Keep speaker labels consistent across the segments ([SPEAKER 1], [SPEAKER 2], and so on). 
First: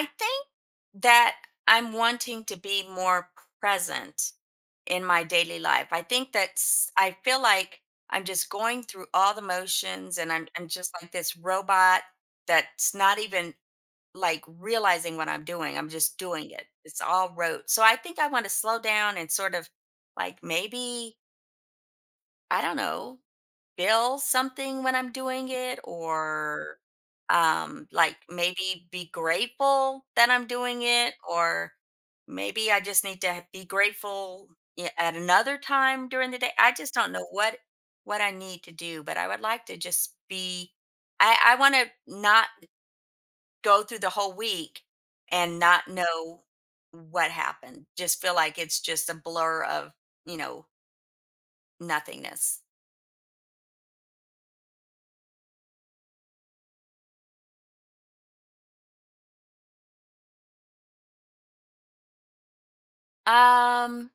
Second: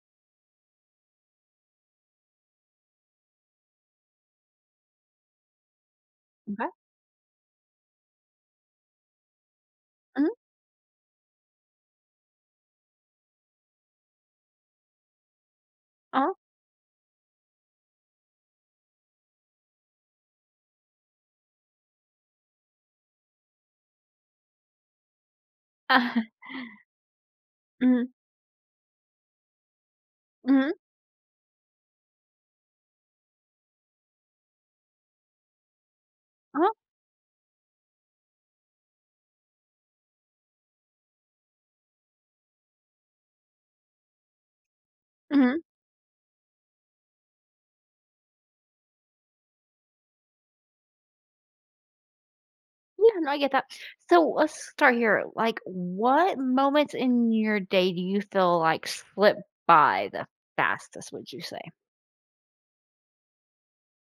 [SPEAKER 1] I think that I'm wanting to be more present in my daily life. I think
[SPEAKER 2] Okay.
[SPEAKER 1] that's, I feel like I'm just going through all the motions and
[SPEAKER 2] Mhm.
[SPEAKER 1] I'm just like this robot that's not even like realizing what I'm doing. I'm just
[SPEAKER 2] Uh-huh.
[SPEAKER 1] doing it. It's all rote. So I think I want to slow down and sort of like maybe, I don't know, feel something when I'm doing it
[SPEAKER 2] Uh,
[SPEAKER 1] or
[SPEAKER 2] Mhm.
[SPEAKER 1] like maybe be grateful that I'm
[SPEAKER 2] Mhm.
[SPEAKER 1] doing it or maybe I just need to be grateful at another time during the day.
[SPEAKER 2] Uh-huh.
[SPEAKER 1] I just don't know what I need to do, but I would like to just be I want to not go through the whole week and
[SPEAKER 2] Mhm.
[SPEAKER 1] not know what happened. Just feel like it's just a blur of, you know, nothingness.
[SPEAKER 2] Yeah, no, I get that. So let's start here. What moments in your day do you feel like slip by the fastest? Would you say?
[SPEAKER 1] Um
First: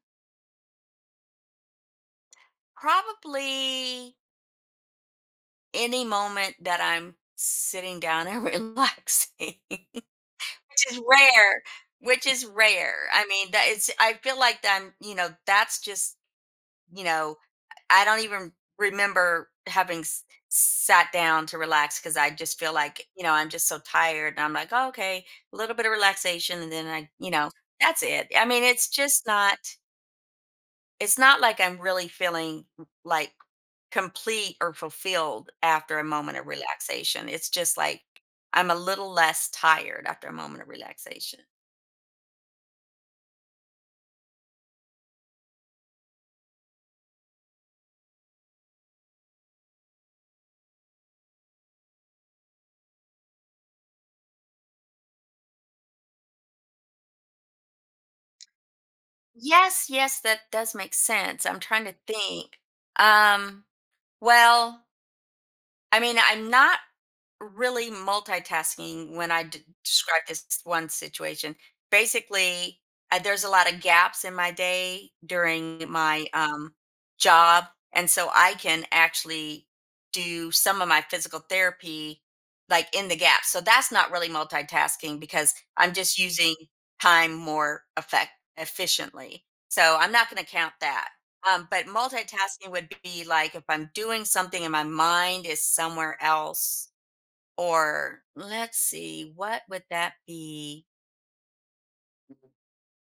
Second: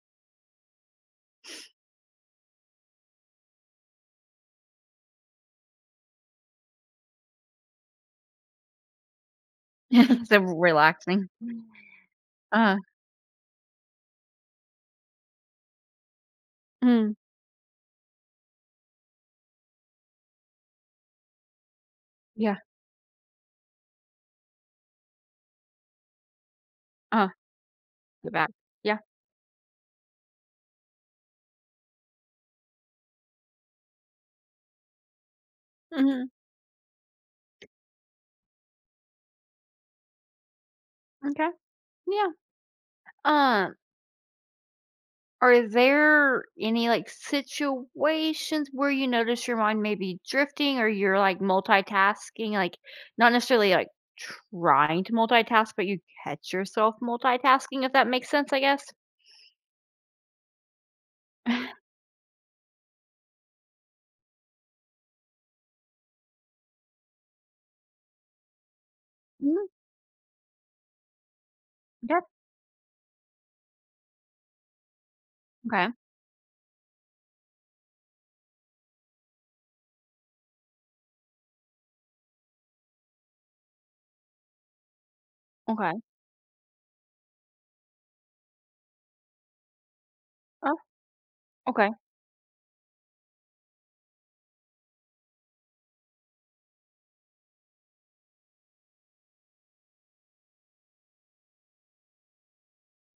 [SPEAKER 1] Probably any moment that I'm sitting down and relaxing,
[SPEAKER 2] So
[SPEAKER 1] Which is
[SPEAKER 2] relaxing.
[SPEAKER 1] rare. which is
[SPEAKER 2] Uh.
[SPEAKER 1] rare. I mean, that it's I feel like I'm, you know, that's just, you
[SPEAKER 2] Mm,
[SPEAKER 1] know, I don't even remember having sat down to relax because I
[SPEAKER 2] yeah.
[SPEAKER 1] just feel like, you know, I'm just so tired and I'm like, oh, okay, a little bit of relaxation and then I,
[SPEAKER 2] Uh.
[SPEAKER 1] you know, that's it.
[SPEAKER 2] Go
[SPEAKER 1] I
[SPEAKER 2] back.
[SPEAKER 1] mean, it's
[SPEAKER 2] Yeah.
[SPEAKER 1] just not. It's not like I'm really feeling like complete or fulfilled after a
[SPEAKER 2] Hmm.
[SPEAKER 1] moment of relaxation. It's just like I'm a little less tired after a moment of relaxation.
[SPEAKER 2] Okay. Yeah. Are there any, situations where you notice your mind may be drifting or you're, multitasking? Not necessarily, trying to multitask, but you catch yourself multitasking, if that makes sense, I guess?
[SPEAKER 1] Yes, yes, that does make sense. I'm trying to think. Um, well, I mean, I'm not really multitasking when I
[SPEAKER 2] Mm,
[SPEAKER 1] describe this one situation.
[SPEAKER 2] yeah.
[SPEAKER 1] Basically, there's a lot of gaps in my day
[SPEAKER 2] Okay.
[SPEAKER 1] during my job. And so I can actually do some of my physical therapy like in the gap. So that's not really multitasking because I'm
[SPEAKER 2] Okay.
[SPEAKER 1] just using time more effect efficiently. So I'm not going to count
[SPEAKER 2] Oh,
[SPEAKER 1] that. But
[SPEAKER 2] okay.
[SPEAKER 1] multitasking would be like if I'm doing something and my mind is somewhere else, or let's see, what would that be?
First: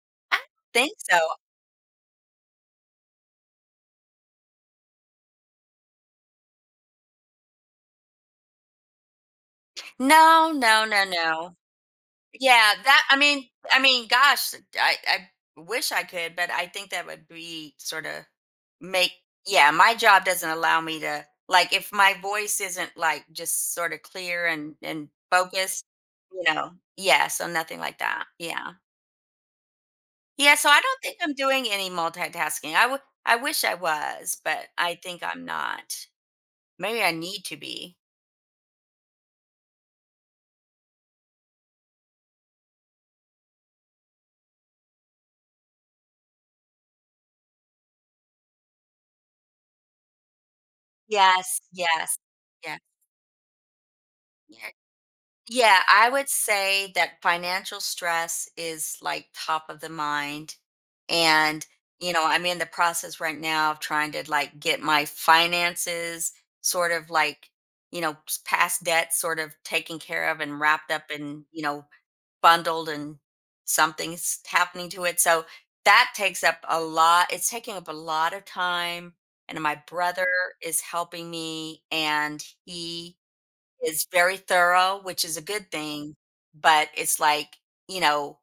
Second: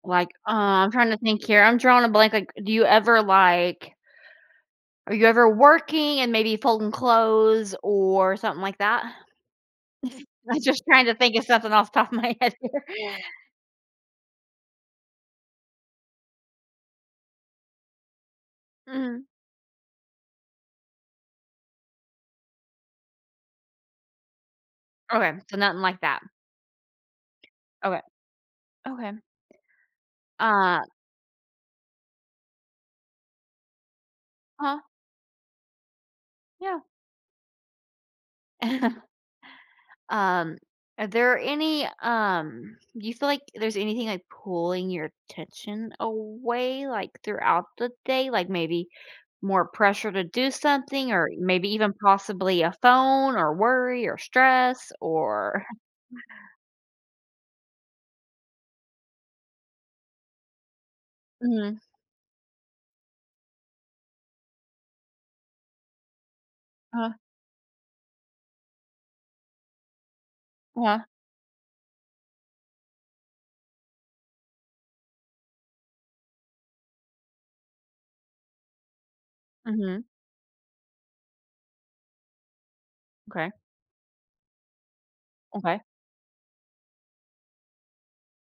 [SPEAKER 2] Like,
[SPEAKER 1] I don't
[SPEAKER 2] I'm
[SPEAKER 1] think
[SPEAKER 2] trying to
[SPEAKER 1] so.
[SPEAKER 2] think here. I'm drawing a blank. Like, do you ever, like are you ever working and maybe folding clothes or something like that?
[SPEAKER 1] No,
[SPEAKER 2] I'm just
[SPEAKER 1] no, no,
[SPEAKER 2] trying to think of
[SPEAKER 1] no.
[SPEAKER 2] something off the top of my head
[SPEAKER 1] Yeah,
[SPEAKER 2] here.
[SPEAKER 1] that. I mean, gosh, I wish I could, but I think that would be sort of make. Yeah, my job doesn't allow me to like if my voice isn't like just sort of clear and
[SPEAKER 2] Okay, so nothing
[SPEAKER 1] focused,
[SPEAKER 2] like that.
[SPEAKER 1] you know. Yeah, so nothing like
[SPEAKER 2] Okay,
[SPEAKER 1] that. Yeah.
[SPEAKER 2] okay.
[SPEAKER 1] Yeah, so
[SPEAKER 2] Uh,
[SPEAKER 1] I don't think I'm doing any multitasking. I would I wish I was, but
[SPEAKER 2] huh,
[SPEAKER 1] I think I'm not.
[SPEAKER 2] yeah.
[SPEAKER 1] Maybe I need to be.
[SPEAKER 2] Um, are there any, do you feel like there's anything, pulling your attention away, like, throughout the day? Like, maybe more pressure to do something or
[SPEAKER 1] Yes,
[SPEAKER 2] maybe even
[SPEAKER 1] yes.
[SPEAKER 2] possibly a
[SPEAKER 1] Yeah.
[SPEAKER 2] phone or worry or
[SPEAKER 1] Yeah.
[SPEAKER 2] stress or
[SPEAKER 1] Yeah, I would say that financial stress is like top of the mind. And,
[SPEAKER 2] Mhm,
[SPEAKER 1] you know, I'm in the process right now of trying to like get my finances sort of
[SPEAKER 2] uh-huh,
[SPEAKER 1] like, you know, past debt sort of taken care of and wrapped
[SPEAKER 2] uh-huh,
[SPEAKER 1] up in, you know, bundled and something's happening to it. So that takes up a lot. It's taking up a lot of time. And my
[SPEAKER 2] mhm,
[SPEAKER 1] brother is helping me, and he
[SPEAKER 2] okay,
[SPEAKER 1] is very thorough, which is a good
[SPEAKER 2] okay,
[SPEAKER 1] thing. But it's like, you know,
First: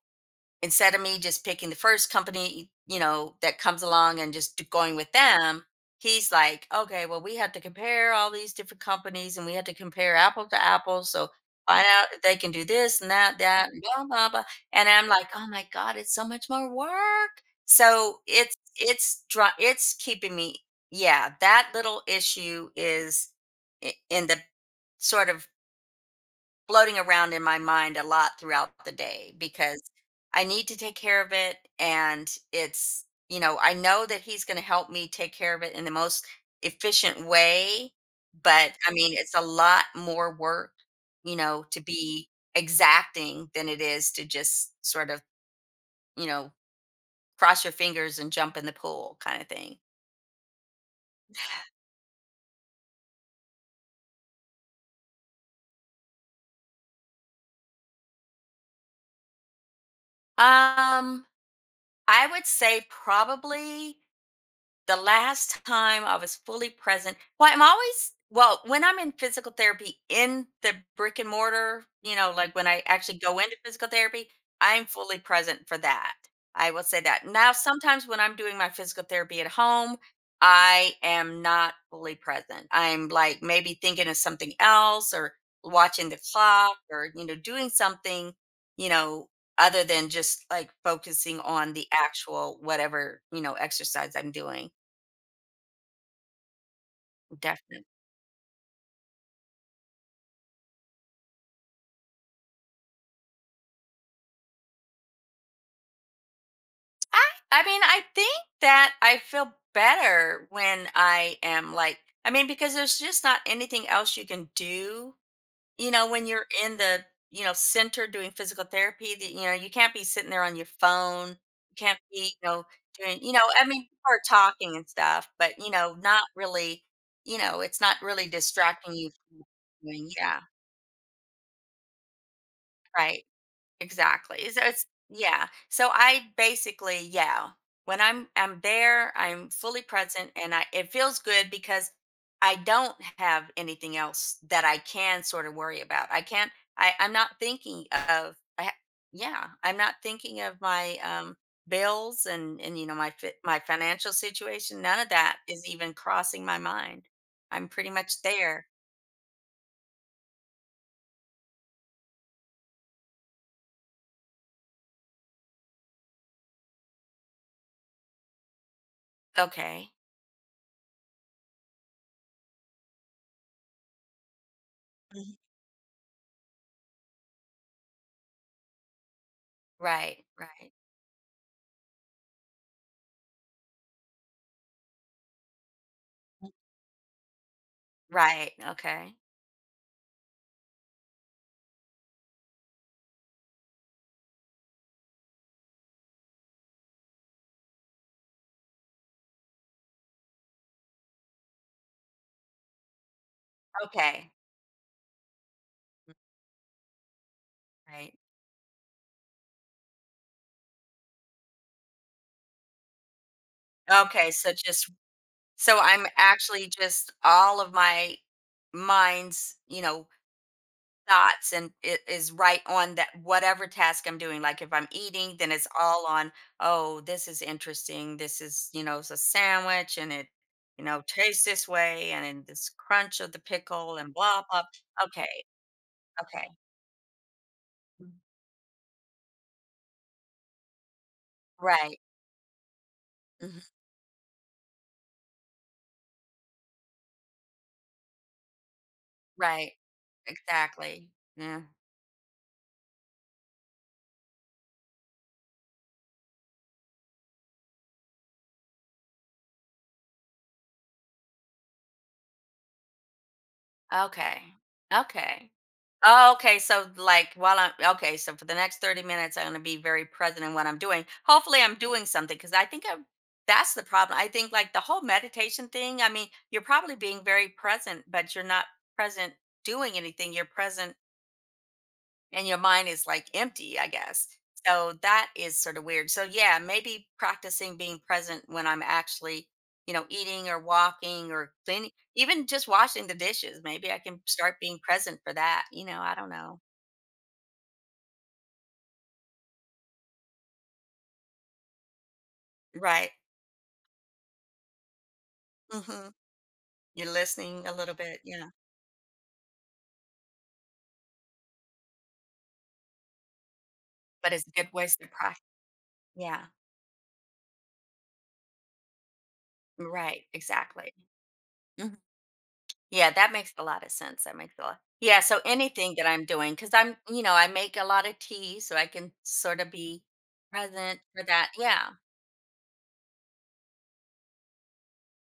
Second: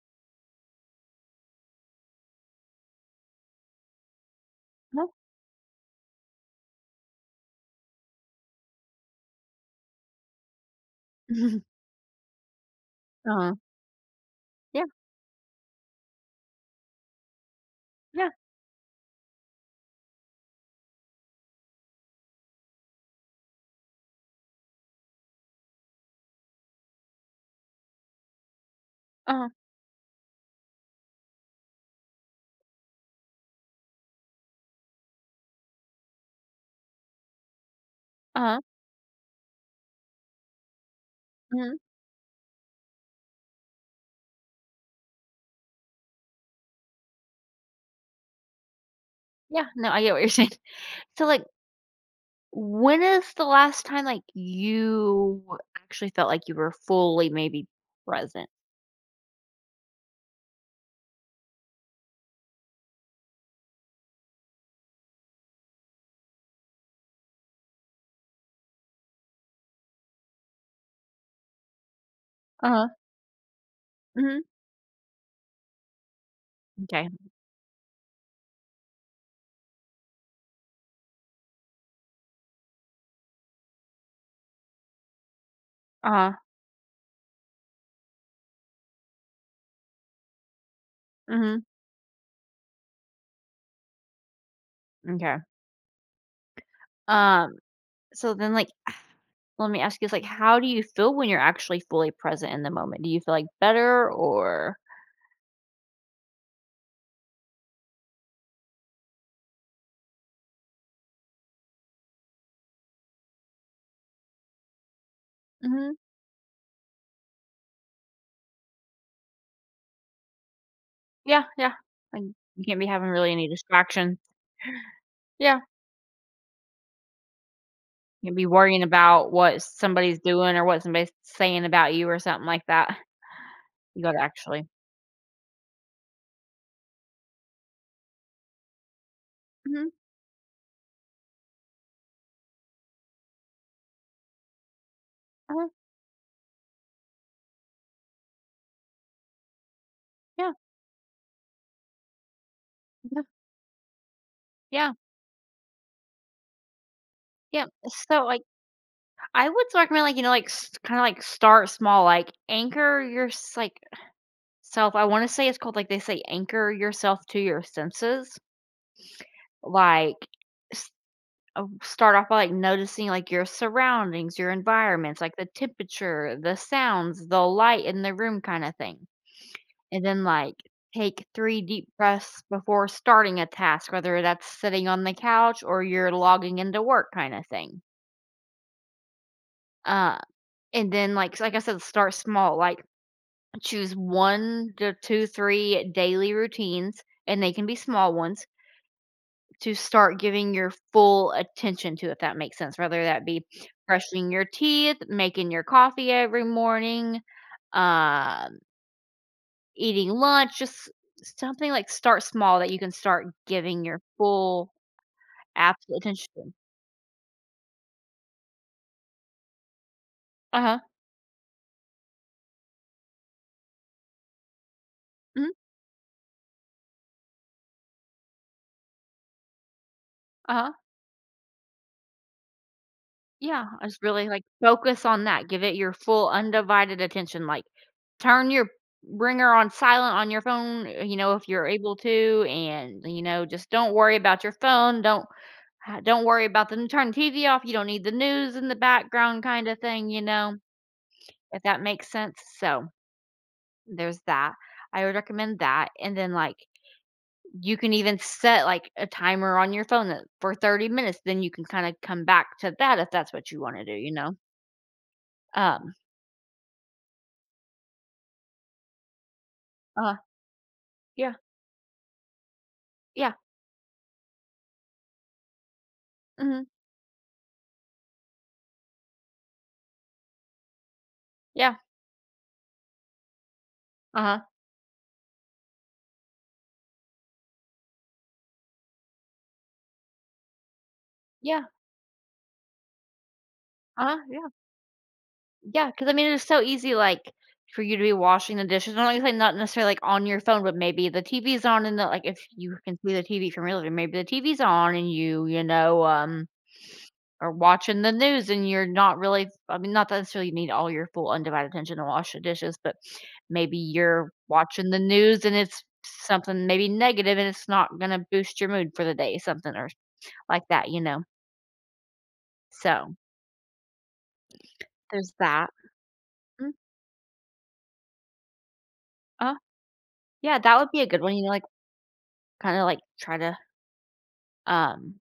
[SPEAKER 1] instead of me just picking the first company, you know, that comes along and just going
[SPEAKER 2] uh-huh,
[SPEAKER 1] with them, he's like, okay, well, we have to compare all these different companies and we have to compare apple to apple. So find out if they can do this and that,
[SPEAKER 2] uh-huh,
[SPEAKER 1] that, and blah, blah, blah.
[SPEAKER 2] yeah,
[SPEAKER 1] And I'm like, oh my God, it's so much more work. So
[SPEAKER 2] yeah,
[SPEAKER 1] it's it's keeping me, yeah, that little issue is in the sort of floating around in my mind a lot throughout the day
[SPEAKER 2] uh-huh,
[SPEAKER 1] because I need to take care of it. And it's, you know, I know that he's going to help me take care of it in the most efficient way.
[SPEAKER 2] uh-huh,
[SPEAKER 1] But I mean, it's a lot more work, you know,
[SPEAKER 2] mhm,
[SPEAKER 1] to be exacting than it is to just sort of, you know, cross your fingers and jump in the pool kind of
[SPEAKER 2] yeah,
[SPEAKER 1] thing.
[SPEAKER 2] no, I get what you're saying. So, like, when is the last time, like, you actually felt like you were fully maybe present?
[SPEAKER 1] Um, I would say probably the last time I was fully present I'm always well, when I'm in physical therapy in the brick and mortar, you know, like when I
[SPEAKER 2] Uh-huh.
[SPEAKER 1] actually go into physical therapy,
[SPEAKER 2] Mhm.
[SPEAKER 1] I'm fully present for that. I will say
[SPEAKER 2] Okay.
[SPEAKER 1] that. Now, sometimes when I'm doing my physical therapy at home, I am not fully present. I'm like maybe thinking of something else or watching the
[SPEAKER 2] Uh-huh.
[SPEAKER 1] clock or, you know, doing something, you know, other than just like focusing
[SPEAKER 2] Mhm.
[SPEAKER 1] on the actual whatever, you know, exercise I'm doing.
[SPEAKER 2] M'kay. Um,
[SPEAKER 1] Definitely.
[SPEAKER 2] so then, like, let me ask you this, like, how do you feel when you're actually fully present in the moment? Do you feel, like, better or
[SPEAKER 1] I I mean, I think that I feel better when I am like I mean, because there's just not anything else you can do, you
[SPEAKER 2] Mhm.
[SPEAKER 1] know, when you're in the, you know, center doing physical therapy, that you know, you can't be sitting there on your phone.
[SPEAKER 2] Yeah, yeah.
[SPEAKER 1] You can't
[SPEAKER 2] Like,
[SPEAKER 1] be, you know,
[SPEAKER 2] you can't be having
[SPEAKER 1] doing,
[SPEAKER 2] really
[SPEAKER 1] you know,
[SPEAKER 2] any
[SPEAKER 1] I mean, people
[SPEAKER 2] distractions?
[SPEAKER 1] are talking and stuff, but
[SPEAKER 2] Yeah.
[SPEAKER 1] you know, not really, you know, it's not really
[SPEAKER 2] You can't be worrying
[SPEAKER 1] distracting you
[SPEAKER 2] about
[SPEAKER 1] from what
[SPEAKER 2] what
[SPEAKER 1] you're doing.
[SPEAKER 2] somebody's
[SPEAKER 1] Yeah,
[SPEAKER 2] doing or what somebody's saying about you or something like that.
[SPEAKER 1] right.
[SPEAKER 2] You gotta
[SPEAKER 1] Exactly. So
[SPEAKER 2] actually
[SPEAKER 1] it's yeah. So I basically, yeah, when I'm there, I'm fully
[SPEAKER 2] Mhm.
[SPEAKER 1] present and I it feels good because I don't have anything else that I can sort of
[SPEAKER 2] Uh-huh.
[SPEAKER 1] worry about. I can't I'm not thinking of yeah, I'm not thinking
[SPEAKER 2] Yeah.
[SPEAKER 1] of my bills and you know my
[SPEAKER 2] Yeah.
[SPEAKER 1] my financial situation.
[SPEAKER 2] Yeah,
[SPEAKER 1] None of that is even crossing my mind.
[SPEAKER 2] yeah.
[SPEAKER 1] I'm pretty much
[SPEAKER 2] So, like,
[SPEAKER 1] there.
[SPEAKER 2] I would so recommend, like, you know, like, kinda, like, start small, like, anchor your s like, self I wanna say it's called, like, they say anchor yourself to your senses,
[SPEAKER 1] Okay.
[SPEAKER 2] like, s start off by, like, noticing, like, your surroundings, your environments, like,
[SPEAKER 1] Mhm.
[SPEAKER 2] the temperature, the sounds, the light in the room kinda thing, and then,
[SPEAKER 1] Right,
[SPEAKER 2] like,
[SPEAKER 1] right.
[SPEAKER 2] take 3 deep breaths before starting a task, whether that's sitting on the couch or you're logging into work kinda thing,
[SPEAKER 1] Right. Okay.
[SPEAKER 2] uh, and then, like I said, start small, like, choose 1 to 2, 3 daily routines, and they can be small ones, to start giving your full attention to, if that makes sense, whether that be brushing
[SPEAKER 1] Okay.
[SPEAKER 2] your teeth, making your coffee every morning,
[SPEAKER 1] Right.
[SPEAKER 2] um, eating lunch, just something like start small that you can start giving your
[SPEAKER 1] Okay, so
[SPEAKER 2] full,
[SPEAKER 1] just so
[SPEAKER 2] absolute
[SPEAKER 1] I'm
[SPEAKER 2] attention to.
[SPEAKER 1] actually just all of my mind's, you know,
[SPEAKER 2] Uh-huh.
[SPEAKER 1] thoughts and it is right on that whatever task I'm doing. Like if I'm eating,
[SPEAKER 2] Mhm.
[SPEAKER 1] then it's all on, oh, this is interesting. This is, you know, it's a sandwich and it,
[SPEAKER 2] Uh-huh.
[SPEAKER 1] you know, tastes this way and then this crunch of the
[SPEAKER 2] Yeah, I
[SPEAKER 1] pickle
[SPEAKER 2] just
[SPEAKER 1] and
[SPEAKER 2] really, like,
[SPEAKER 1] blah blah.
[SPEAKER 2] focus on
[SPEAKER 1] Okay,
[SPEAKER 2] that. Give it your full
[SPEAKER 1] okay.
[SPEAKER 2] undivided attention, like turn your ringer on silent on your phone, you know, if you're able
[SPEAKER 1] Right.
[SPEAKER 2] to, and, you know,
[SPEAKER 1] Mhm,
[SPEAKER 2] just don't worry about your phone, don't worry about the turn the TV off, you don't need the news in the background
[SPEAKER 1] right.
[SPEAKER 2] kinda thing, you know,
[SPEAKER 1] Exactly. Yeah.
[SPEAKER 2] if that makes sense, so, there's that. I would recommend that, and then, like, you can even set, like, a timer on your phone that for 30 minutes, then you can kinda come back to that if that's what you wanna do, you know?
[SPEAKER 1] Okay. Okay.
[SPEAKER 2] Um,
[SPEAKER 1] Oh, okay. So like while I'm okay, so for the next 30 minutes, I'm gonna be very
[SPEAKER 2] uh-huh,
[SPEAKER 1] present in what I'm doing.
[SPEAKER 2] yeah,
[SPEAKER 1] Hopefully I'm doing something because I think I
[SPEAKER 2] yeah,
[SPEAKER 1] that's the problem. I think like the whole meditation thing, I mean, you're
[SPEAKER 2] mhm,
[SPEAKER 1] probably being very present, but you're not present doing anything. You're present
[SPEAKER 2] yeah,
[SPEAKER 1] and your mind is like empty, I guess.
[SPEAKER 2] uh-huh,
[SPEAKER 1] So that is sort of weird. So yeah, maybe practicing being present when I'm actually, you know, eating or walking or
[SPEAKER 2] yeah,
[SPEAKER 1] cleaning, even just washing the dishes. Maybe I
[SPEAKER 2] uh-huh,
[SPEAKER 1] can
[SPEAKER 2] yeah.
[SPEAKER 1] start being present for that. You
[SPEAKER 2] Yeah,
[SPEAKER 1] know,
[SPEAKER 2] because I
[SPEAKER 1] I don't
[SPEAKER 2] mean, it's so
[SPEAKER 1] know.
[SPEAKER 2] easy, like, for you to be washing the dishes, I'm not like not necessarily, like, on your phone, but maybe the TV's on and the like, if you can
[SPEAKER 1] Right.
[SPEAKER 2] see the TV from your living maybe the TV's on and you know,
[SPEAKER 1] Hmm. You're
[SPEAKER 2] are
[SPEAKER 1] listening a little
[SPEAKER 2] watching the
[SPEAKER 1] bit. Yeah.
[SPEAKER 2] news and you're not really I mean, not that necessarily you need all your full undivided attention to wash the dishes, but maybe you're
[SPEAKER 1] But it's good
[SPEAKER 2] watching
[SPEAKER 1] ways
[SPEAKER 2] the
[SPEAKER 1] to practice.
[SPEAKER 2] news and it's
[SPEAKER 1] Yeah.
[SPEAKER 2] something maybe negative and it's not gonna boost your mood for the day, something or
[SPEAKER 1] Right.
[SPEAKER 2] like that,
[SPEAKER 1] Exactly.
[SPEAKER 2] you know?
[SPEAKER 1] Yeah,
[SPEAKER 2] So,
[SPEAKER 1] that makes a lot of sense. That makes a lot. Yeah,
[SPEAKER 2] there's
[SPEAKER 1] so
[SPEAKER 2] that.
[SPEAKER 1] anything that I'm doing,
[SPEAKER 2] Mm,
[SPEAKER 1] because I'm, you know, I make a lot of tea, so I can
[SPEAKER 2] uh,
[SPEAKER 1] sort of be
[SPEAKER 2] yeah, that would be
[SPEAKER 1] present
[SPEAKER 2] a good
[SPEAKER 1] for
[SPEAKER 2] one, you know,
[SPEAKER 1] that.
[SPEAKER 2] like,
[SPEAKER 1] Yeah,
[SPEAKER 2] kinda, like, try to Um,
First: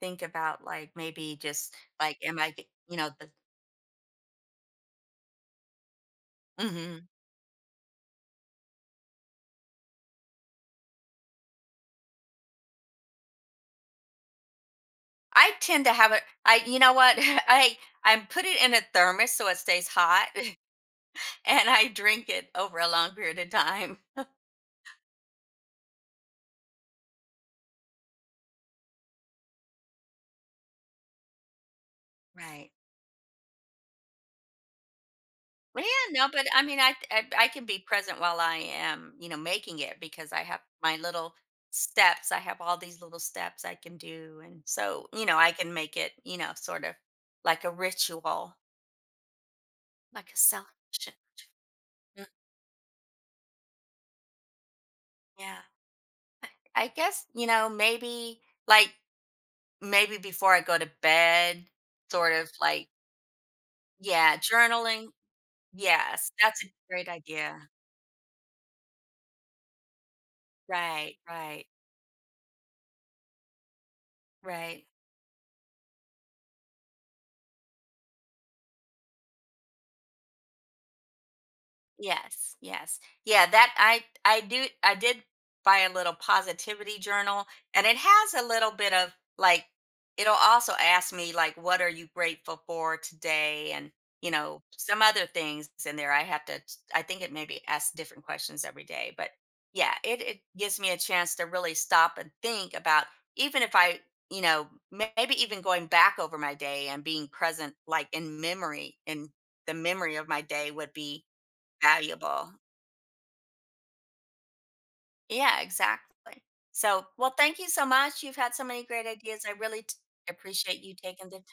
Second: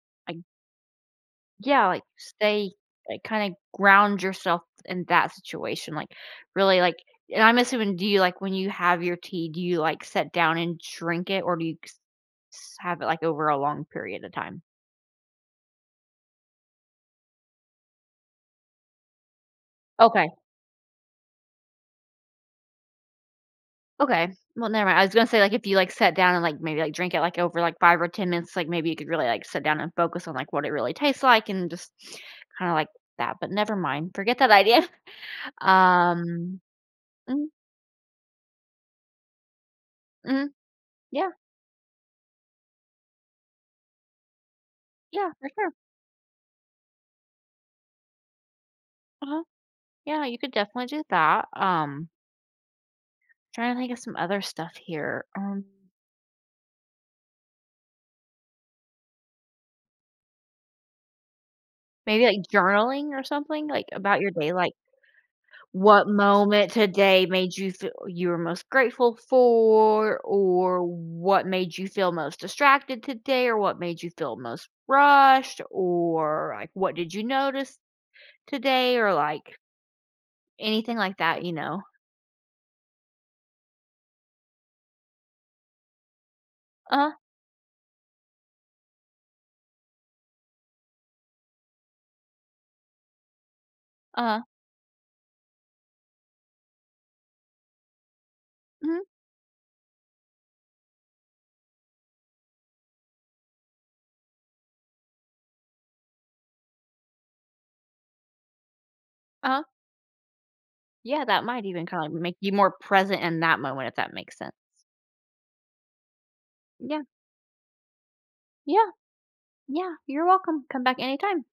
[SPEAKER 1] think
[SPEAKER 2] like,
[SPEAKER 1] about like maybe just
[SPEAKER 2] yeah, like,
[SPEAKER 1] like, am I,
[SPEAKER 2] stay
[SPEAKER 1] you know,
[SPEAKER 2] like,
[SPEAKER 1] the.
[SPEAKER 2] kinda ground yourself in that situation, like, really, like
[SPEAKER 1] Mhm.
[SPEAKER 2] and I'm assuming do you, like, when you have your tea, do you, like, sit down and drink it, or do you s s have it, like, over a long period of time?
[SPEAKER 1] I tend to have it. I, you know what? I put it in a thermos so it stays hot,
[SPEAKER 2] Okay,
[SPEAKER 1] and I drink it over a long period of time.
[SPEAKER 2] okay. Well, never mind. I was gonna say, like, if you, like, sat down and, like, maybe, like, drink it, like, over, like, 5 or 10 minutes, like, maybe you could really, like, sit down and focus on, like, what it really tastes like and just
[SPEAKER 1] Right.
[SPEAKER 2] kinda like that, but never mind. Forget that idea.
[SPEAKER 1] Well, yeah, no, but
[SPEAKER 2] Um,
[SPEAKER 1] I mean, I
[SPEAKER 2] mm,
[SPEAKER 1] I can be present while I am, you know, making it because I
[SPEAKER 2] mhm,
[SPEAKER 1] have my
[SPEAKER 2] yeah,
[SPEAKER 1] little steps. I have all these little steps I can do, and so you
[SPEAKER 2] yeah,
[SPEAKER 1] know,
[SPEAKER 2] for
[SPEAKER 1] I
[SPEAKER 2] sure.
[SPEAKER 1] can make it, you know, sort of like a ritual,
[SPEAKER 2] Uh-huh. Yeah,
[SPEAKER 1] like a
[SPEAKER 2] you could definitely do
[SPEAKER 1] celebration.
[SPEAKER 2] that.
[SPEAKER 1] Mm,
[SPEAKER 2] Trying to think of some other stuff here.
[SPEAKER 1] yeah, I guess you know, maybe like maybe before I go to bed,
[SPEAKER 2] Maybe
[SPEAKER 1] sort
[SPEAKER 2] like
[SPEAKER 1] of like
[SPEAKER 2] journaling or something like about your
[SPEAKER 1] yeah,
[SPEAKER 2] day, like
[SPEAKER 1] journaling.
[SPEAKER 2] what
[SPEAKER 1] Yes, that's a
[SPEAKER 2] moment
[SPEAKER 1] great
[SPEAKER 2] today made
[SPEAKER 1] idea.
[SPEAKER 2] you feel you were most grateful for, or
[SPEAKER 1] Right,
[SPEAKER 2] what
[SPEAKER 1] right,
[SPEAKER 2] made you feel most distracted today, or what made you feel most
[SPEAKER 1] right.
[SPEAKER 2] rushed, or like what did you notice today, or like anything like that, you know.
[SPEAKER 1] Yes, yes. Yeah, that I did buy a little positivity
[SPEAKER 2] Uh,
[SPEAKER 1] journal and it has a little bit of like it'll also ask me like what are you grateful for today and you
[SPEAKER 2] uh,
[SPEAKER 1] know some other things in there I have to I think it maybe asks different questions every
[SPEAKER 2] mm,
[SPEAKER 1] day but yeah it gives me a chance to really stop and think about even if I you know maybe even going back over my day and being present like in memory in
[SPEAKER 2] uh.
[SPEAKER 1] the memory of my day would
[SPEAKER 2] Yeah,
[SPEAKER 1] be
[SPEAKER 2] that might even kind of make you
[SPEAKER 1] valuable.
[SPEAKER 2] more present in that moment if that makes sense.
[SPEAKER 1] Yeah, exactly.
[SPEAKER 2] Yeah.
[SPEAKER 1] So, well, thank you so much. You've had so many
[SPEAKER 2] Yeah.
[SPEAKER 1] great ideas. I really
[SPEAKER 2] Yeah, you're welcome.
[SPEAKER 1] appreciate
[SPEAKER 2] Come
[SPEAKER 1] you
[SPEAKER 2] back
[SPEAKER 1] taking the
[SPEAKER 2] anytime.